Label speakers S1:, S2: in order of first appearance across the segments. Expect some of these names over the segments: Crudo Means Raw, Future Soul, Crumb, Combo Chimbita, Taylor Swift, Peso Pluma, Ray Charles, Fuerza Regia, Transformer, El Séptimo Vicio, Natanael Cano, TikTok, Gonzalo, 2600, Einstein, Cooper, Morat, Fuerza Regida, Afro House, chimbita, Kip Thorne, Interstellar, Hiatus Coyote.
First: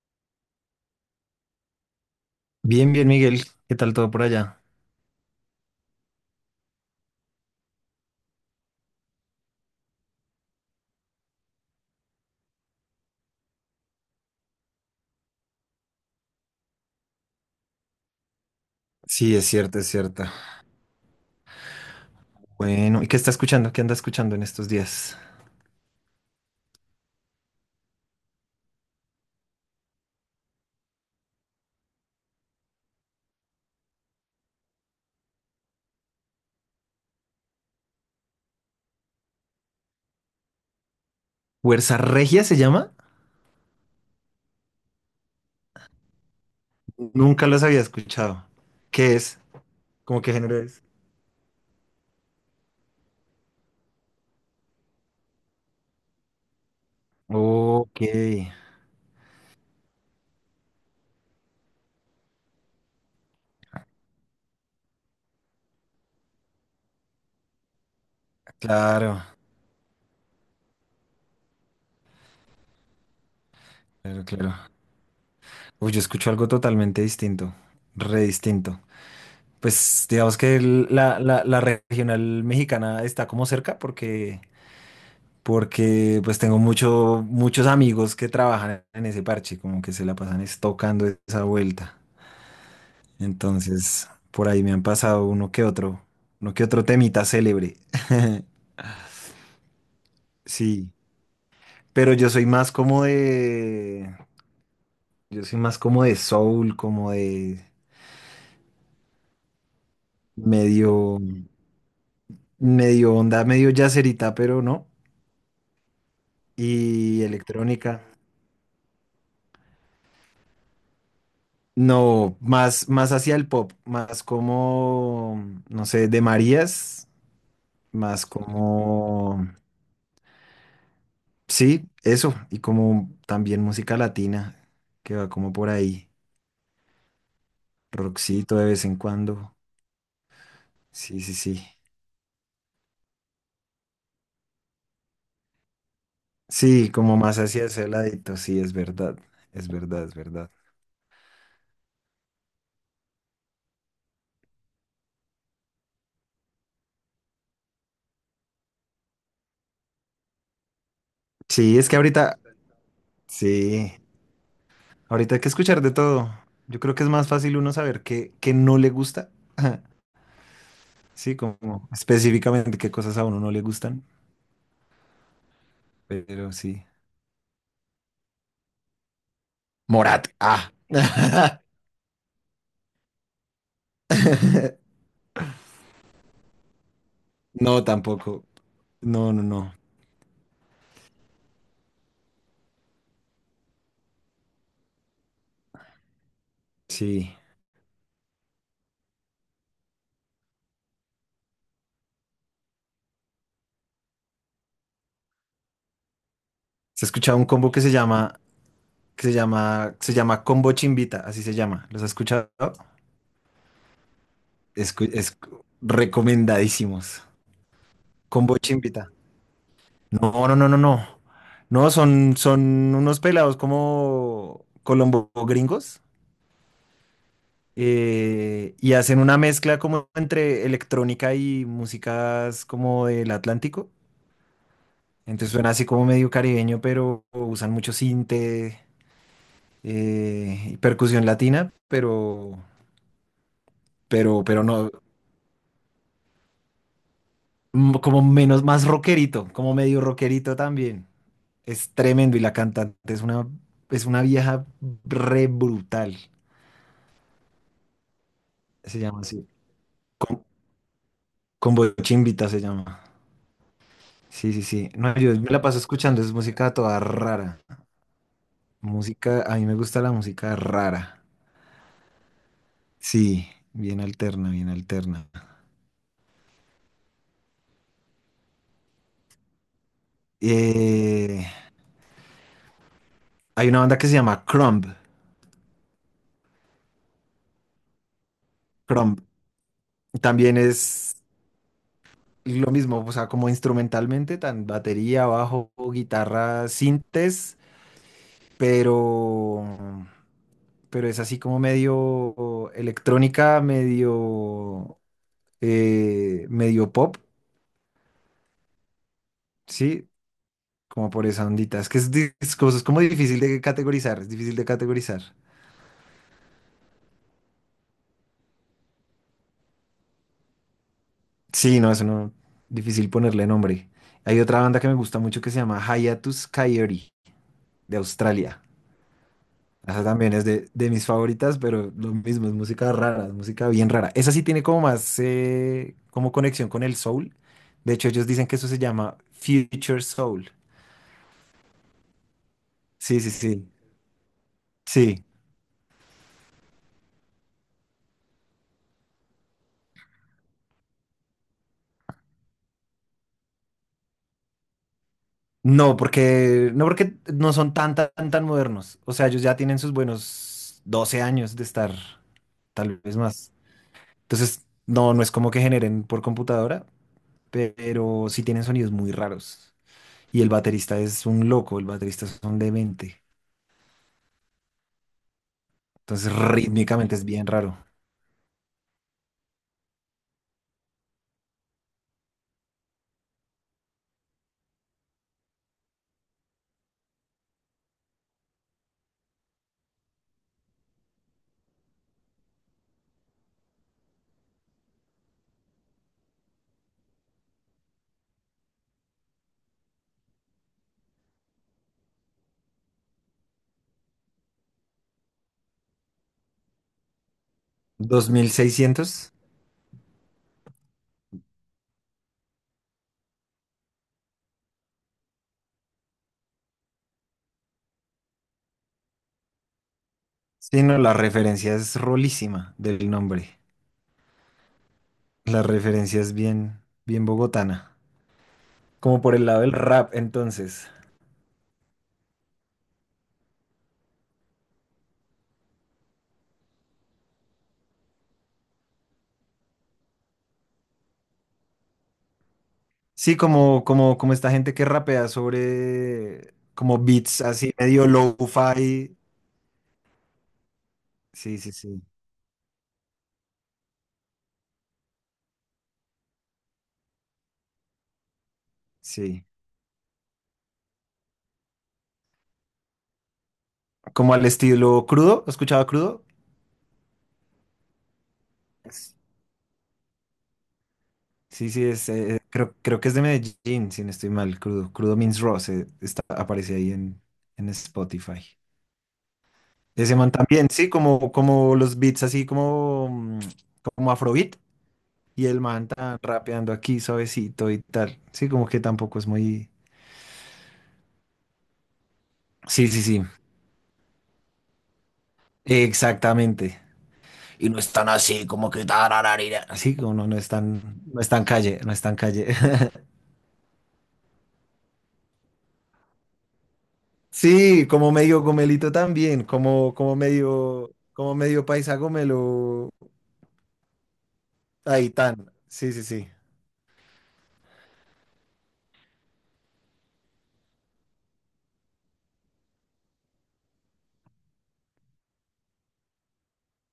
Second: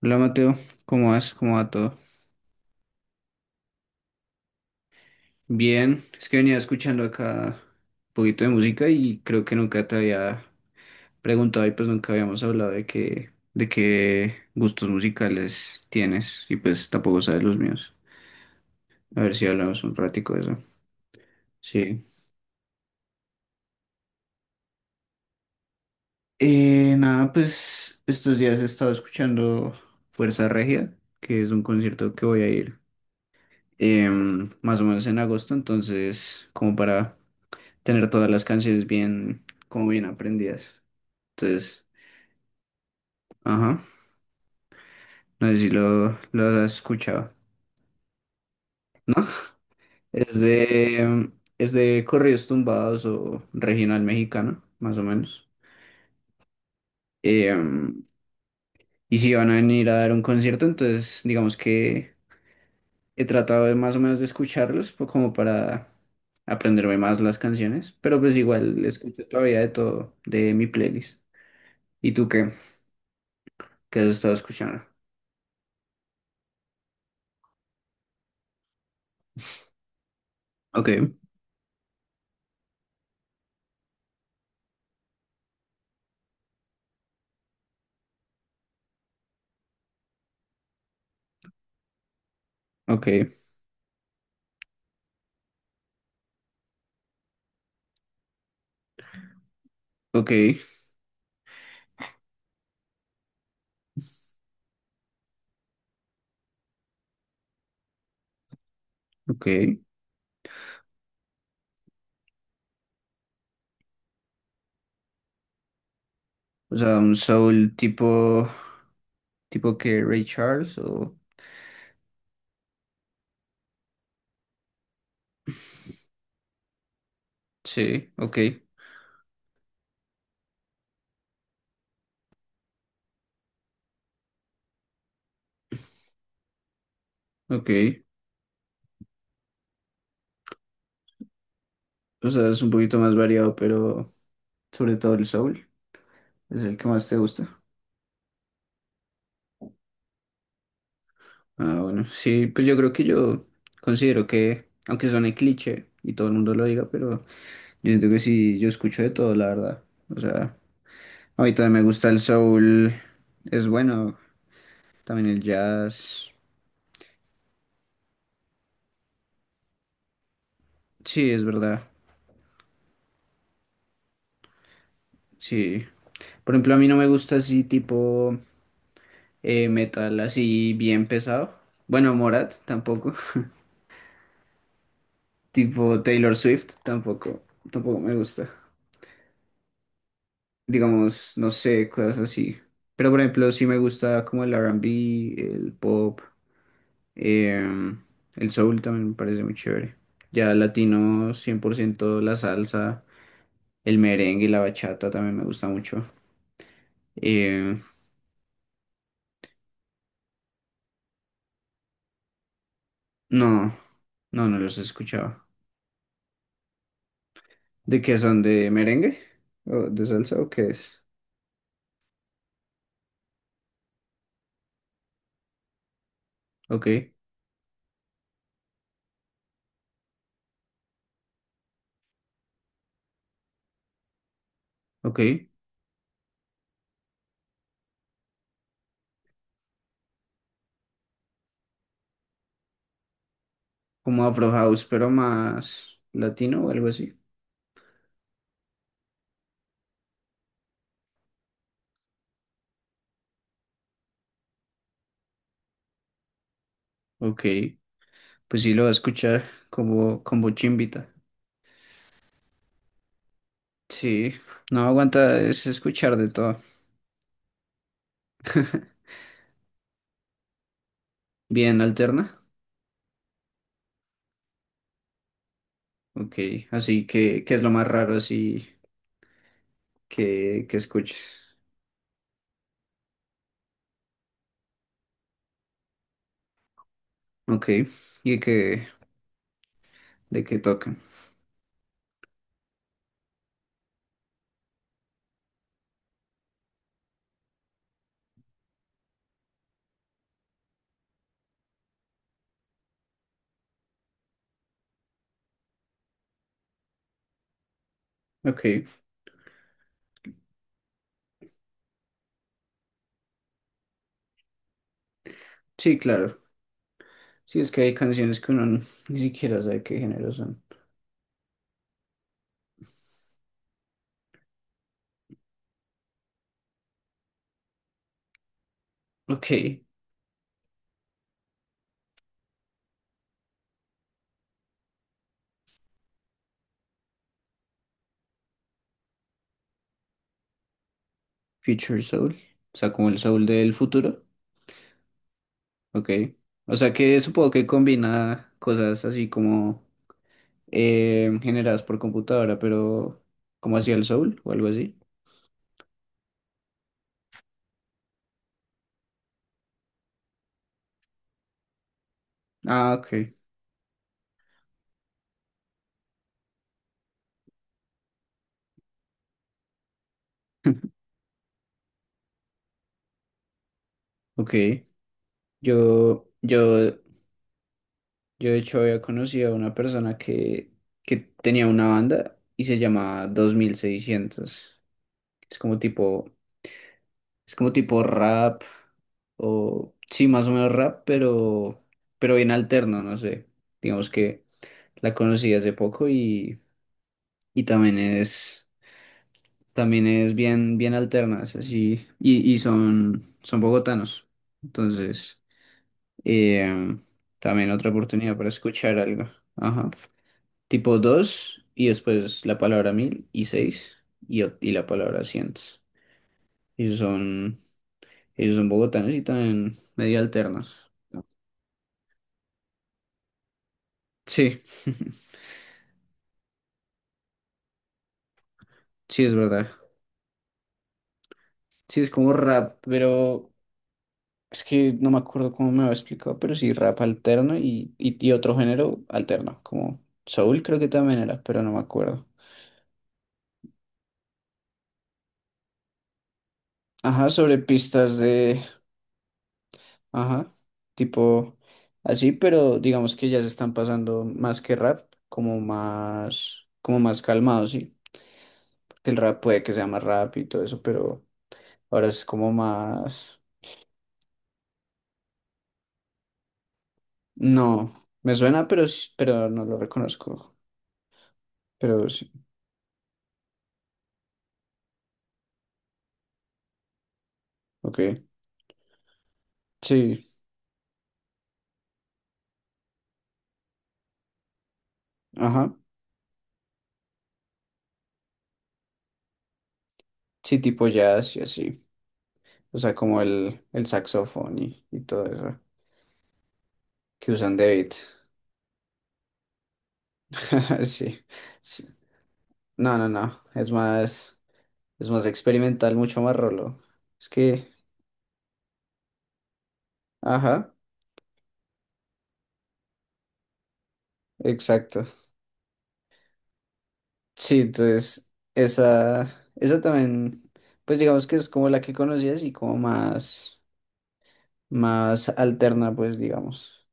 S1: Hola Mateo, ¿cómo vas? ¿Cómo va todo?
S2: Bien, bien, Miguel. ¿Qué tal todo por allá?
S1: Bien, es que venía escuchando acá un poquito de música y creo que nunca te había preguntado y pues nunca habíamos hablado de qué gustos musicales tienes y pues tampoco sabes los míos. A ver
S2: Sí,
S1: si
S2: es cierto,
S1: hablamos
S2: es
S1: un
S2: cierto.
S1: ratico de eso. Sí.
S2: Bueno, ¿y qué está escuchando? ¿Qué anda escuchando en estos días?
S1: Nada, pues estos días he estado escuchando Fuerza Regia, que es un concierto que voy a ir más o menos en agosto, entonces como para tener todas las canciones bien, como bien aprendidas. Entonces,
S2: ¿Fuerza Regia se llama?
S1: ajá, no sé si lo has escuchado,
S2: Nunca los había escuchado.
S1: ¿no?
S2: ¿Qué es? ¿Cómo qué
S1: Es
S2: género es?
S1: de, es de corridos tumbados o regional mexicano, más o menos.
S2: Ok,
S1: Em, y si van a venir a dar un concierto, entonces digamos que he tratado de más o menos de como para aprenderme más las canciones, pero pues igual
S2: claro,
S1: escucho todavía de todo de mi playlist. ¿Y tú qué? ¿Qué has
S2: claro,
S1: estado
S2: claro.
S1: escuchando?
S2: Uy, yo escucho algo totalmente distinto, re distinto. Pues digamos que
S1: Ok,
S2: la regional mexicana está como cerca porque porque pues tengo mucho, muchos amigos que trabajan en ese parche, como que se la pasan es tocando esa vuelta.
S1: ok,
S2: Entonces, por ahí me han pasado uno que otro temita célebre.
S1: ok.
S2: Sí, pero yo soy más como de soul, como de
S1: Ok.
S2: medio, medio onda, medio yacerita, pero no,
S1: O sea,
S2: y electrónica.
S1: tipo que Ray Charles o...
S2: No, más, más hacia el pop, más como, no sé, de Marías.
S1: Sí,
S2: Más
S1: ok,
S2: como, sí, eso, y como también música latina, que va como por ahí,
S1: ok.
S2: rockcito de vez en cuando, sí, sí, sí,
S1: O sea, es un poquito más variado, pero sobre todo el soul es el que
S2: sí,
S1: más
S2: como
S1: te
S2: más
S1: gusta.
S2: hacia ese ladito, sí, es verdad, es verdad, es verdad.
S1: Ah, bueno, sí, pues yo creo que yo considero que, aunque suene cliché y todo el mundo lo diga, pero yo siento que sí, yo escucho de todo, la verdad. O sea, a mí también
S2: Sí,
S1: me
S2: es que
S1: gusta el
S2: ahorita,
S1: soul, es
S2: sí,
S1: bueno, también
S2: ahorita hay
S1: el
S2: que escuchar de
S1: jazz.
S2: todo, yo creo que es más fácil uno saber qué, qué no le gusta.
S1: Sí,
S2: Sí,
S1: es verdad,
S2: como específicamente qué cosas a uno no le gustan,
S1: sí.
S2: pero
S1: Por ejemplo, a
S2: sí.
S1: mí no me gusta así tipo... metal
S2: Morat, ah.
S1: así bien pesado. Bueno, Morat tampoco. Tipo Taylor Swift tampoco.
S2: No,
S1: Tampoco me
S2: tampoco.
S1: gusta.
S2: No, no, no.
S1: Digamos, no sé, cosas así. Pero por ejemplo, sí me gusta como el R&B, el pop,
S2: Sí.
S1: em, el soul también me parece muy chévere. Ya latino, 100% la salsa, el merengue y la bachata también me gusta mucho.
S2: Se ha escuchado un combo que
S1: Em,
S2: se llama, se llama Combo Chimbita, así se llama. ¿Los has escuchado?
S1: no, no, no los he
S2: Es
S1: escuchado.
S2: recomendadísimos.
S1: ¿De qué son?
S2: Combo
S1: ¿De
S2: Chimbita.
S1: merengue? ¿O de salsa?
S2: No,
S1: ¿O
S2: no,
S1: qué
S2: no, no,
S1: es?
S2: no. No, son, son unos pelados como colombo gringos,
S1: Ok,
S2: y hacen una mezcla como entre electrónica y músicas como del Atlántico.
S1: ok.
S2: Entonces suena así como medio caribeño, pero usan mucho sinte. Y percusión latina,
S1: Como Afro
S2: pero
S1: House,
S2: no,
S1: pero más latino o algo así.
S2: mm, como menos, más rockerito, como medio rockerito también. Es tremendo y la cantante es una vieja re brutal,
S1: Ok, pues sí lo va a
S2: se llama
S1: escuchar
S2: así. Con,
S1: como chimbita.
S2: con Bochimbita se llama.
S1: Sí,
S2: Sí, sí,
S1: no
S2: sí. No, yo
S1: aguanta
S2: me la
S1: es
S2: paso
S1: escuchar
S2: escuchando,
S1: de
S2: es
S1: todo.
S2: música toda rara. Música, a mí me gusta la música rara.
S1: Bien alterna.
S2: Sí, bien alterna, bien alterna.
S1: Ok, así que, ¿qué es lo más raro así que escuches?
S2: Eh, Hay una banda que se llama Crumb.
S1: Ok, y que,
S2: Crumb.
S1: de
S2: También
S1: qué tocan.
S2: es lo mismo, o sea, como instrumentalmente, tan batería, bajo, guitarra, sintes, pero, pero es así como medio electrónica, medio, medio pop,
S1: Ok,
S2: ¿sí? Como por esa ondita. Es que es, es como difícil de categorizar, es difícil de categorizar.
S1: sí, claro. Sí, es que hay canciones que ni siquiera sabe qué género son.
S2: Sí, no, eso no, difícil ponerle nombre. Hay otra banda que me gusta mucho que se llama Hiatus Coyote, de Australia.
S1: Ok,
S2: Esa también es de mis favoritas, pero lo mismo, es música rara, es música bien rara. Esa sí tiene como más, como conexión con el soul. De hecho, ellos dicen que eso se llama Future Soul.
S1: Future Soul. O sea, como el
S2: Sí, sí,
S1: soul
S2: sí.
S1: del futuro.
S2: Sí.
S1: Ok. O sea que supongo que combina cosas así como generadas por computadora, pero como hacía el Soul o algo así.
S2: No, porque no porque no son tan, tan, tan modernos. O sea, ellos ya tienen sus buenos 12 años de estar,
S1: Ah,
S2: tal vez
S1: ok.
S2: más. Entonces, no, no es como que generen por computadora, pero sí tienen sonidos muy raros. Y el baterista es un loco, el baterista es un demente.
S1: Ok. Yo,
S2: Entonces,
S1: yo,
S2: rítmicamente es bien raro.
S1: yo de hecho había conocido a una persona que tenía una banda y se llama 2600. Es como tipo, es como tipo rap o sí, más o menos rap, pero bien alterno, no sé. Digamos que la conocí hace poco. Y también es bien, bien alternas, así, y son, son bogotanos. Entonces, eh, también otra oportunidad para escuchar algo.
S2: 2600.
S1: Ajá. Tipo 2 y después la palabra mil y seis y, y la palabra cientos. Ellos son, ellos son bogotanos y también medio
S2: Sí,
S1: alternos.
S2: no, la referencia es rolísima del nombre.
S1: Sí,
S2: La referencia es bien, bien bogotana. Como
S1: sí es
S2: por el lado
S1: verdad.
S2: del rap, entonces.
S1: Sí es como rap, pero es que no me acuerdo cómo me lo explicado, pero sí, rap alterno y otro género alterno, como soul creo que también era, pero no me acuerdo.
S2: Sí, como, como, como esta gente que rapea sobre como
S1: Ajá,
S2: beats
S1: sobre
S2: así medio
S1: pistas de,
S2: lo-fi.
S1: ajá, tipo
S2: Sí, sí, sí,
S1: así, pero digamos que ya se están pasando más que rap, como más calmado, sí, porque el rap
S2: sí.
S1: puede que sea más rap y todo eso, pero ahora es como más,
S2: Como al estilo crudo. ¿Has escuchado crudo?
S1: no, me suena,
S2: Es-
S1: pero no lo reconozco,
S2: Sí, sí,
S1: pero
S2: es,
S1: sí,
S2: creo, creo que es de Medellín, si no estoy mal, crudo. Crudo Means Raw está, aparece ahí en
S1: ok,
S2: Spotify. Ese
S1: sí,
S2: man también, sí, como, como los beats así como, mm, como afrobeat. Y el
S1: ajá,
S2: man tan rapeando aquí suavecito y tal. Sí, como que tampoco es muy.
S1: sí, tipo jazz y así. O
S2: Sí,
S1: sea,
S2: sí,
S1: como
S2: sí.
S1: el saxofón y todo eso
S2: Exactamente.
S1: que usan de
S2: Y no es
S1: beat.
S2: tan así, como que tarararira. Así como no, no es tan, no
S1: Sí,
S2: es tan calle,
S1: sí.
S2: no es tan calle.
S1: No, no, no. Es más experimental, mucho más rolo. Es que,
S2: Sí, como medio gomelito también, como,
S1: ajá,
S2: como medio paisa gomelo.
S1: exacto.
S2: Ahí tan. Sí, sí, sí.
S1: Sí, entonces, esa también, pues digamos que es como la que conocías y como más, más alterna, pues digamos,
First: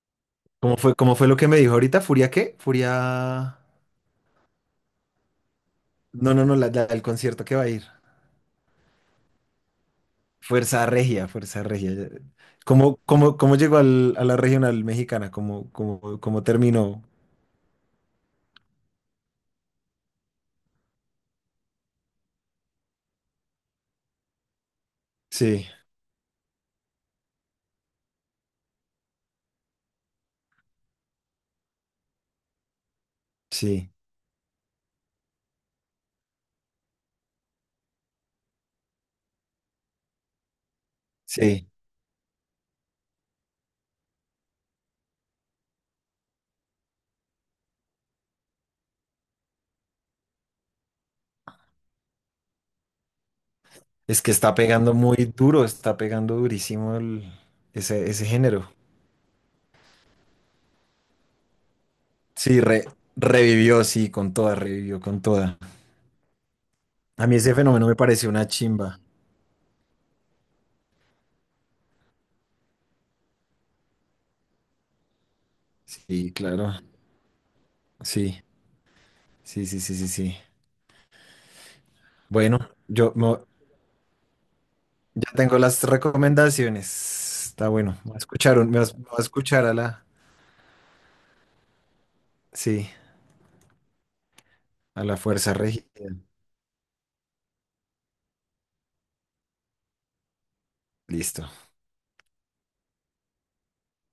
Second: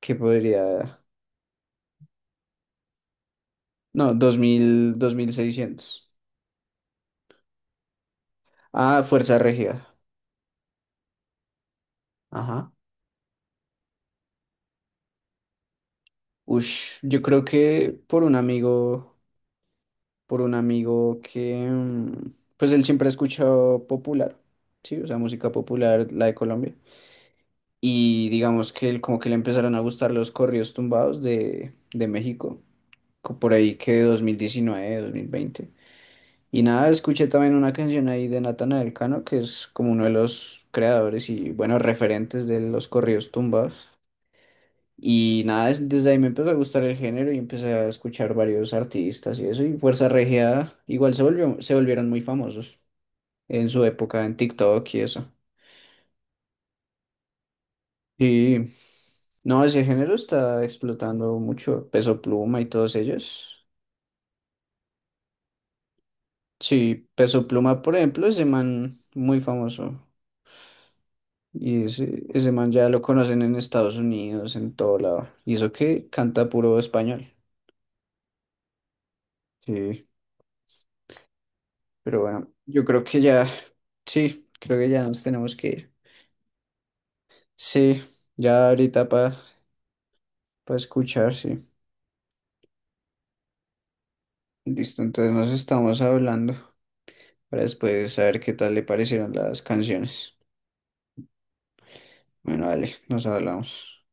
S1: que podría,
S2: Cómo fue lo que me dijo ahorita? ¿Furia qué? Furia.
S1: no, dos dos mil dos mil seiscientos.
S2: No, no, no, el concierto que va a ir.
S1: Ah, Fuerza Regida.
S2: Fuerza Regia, Fuerza Regia.
S1: Ajá.
S2: ¿Cómo, cómo, cómo llegó a la regional mexicana? ¿Cómo, cómo, cómo
S1: Ush,
S2: terminó?
S1: yo creo que por un amigo. Por un amigo que, mm, pues él siempre ha escuchado popular, ¿sí? O sea, música
S2: Sí,
S1: popular, la de Colombia. Y digamos que él, como que le empezaron a gustar los corridos tumbados de México, por ahí
S2: sí,
S1: que 2019, 2020. Y nada, escuché también una canción ahí de Natanael Cano, que es como uno de los creadores y,
S2: sí.
S1: bueno, referentes de los corridos tumbados. Y nada, desde ahí me empezó a gustar el género y empecé a escuchar varios artistas y eso. Y Fuerza Regida se volvieron muy famosos en su
S2: Es
S1: época
S2: que
S1: en
S2: está
S1: TikTok
S2: pegando
S1: y
S2: muy
S1: eso.
S2: duro, está pegando durísimo ese, ese
S1: Sí,
S2: género.
S1: no, ese género está explotando mucho. Peso Pluma
S2: Sí,
S1: y todos ellos.
S2: revivió, sí, con toda, revivió con toda.
S1: Sí,
S2: A mí
S1: Peso
S2: ese
S1: Pluma,
S2: fenómeno
S1: por
S2: me
S1: ejemplo,
S2: pareció
S1: ese
S2: una
S1: man
S2: chimba.
S1: muy famoso. Y ese man ya lo conocen en Estados Unidos, en todo lado. Y eso que
S2: Sí,
S1: canta
S2: claro.
S1: puro español.
S2: Sí, sí, sí, sí,
S1: Sí,
S2: sí, sí.
S1: pero bueno,
S2: Bueno,
S1: yo creo
S2: yo,
S1: que
S2: me-
S1: ya. Sí, creo que ya nos
S2: ya
S1: tenemos
S2: tengo
S1: que
S2: las
S1: ir.
S2: recomendaciones. Está bueno.
S1: Sí,
S2: Me
S1: ya
S2: escucharon, me va
S1: ahorita
S2: a
S1: para
S2: escuchar a la,
S1: escuchar, sí.
S2: sí,
S1: Listo,
S2: a la
S1: entonces nos
S2: fuerza regida.
S1: estamos hablando para después saber qué tal le parecieron las canciones.
S2: Listo.
S1: Bueno, vale, nos hablamos.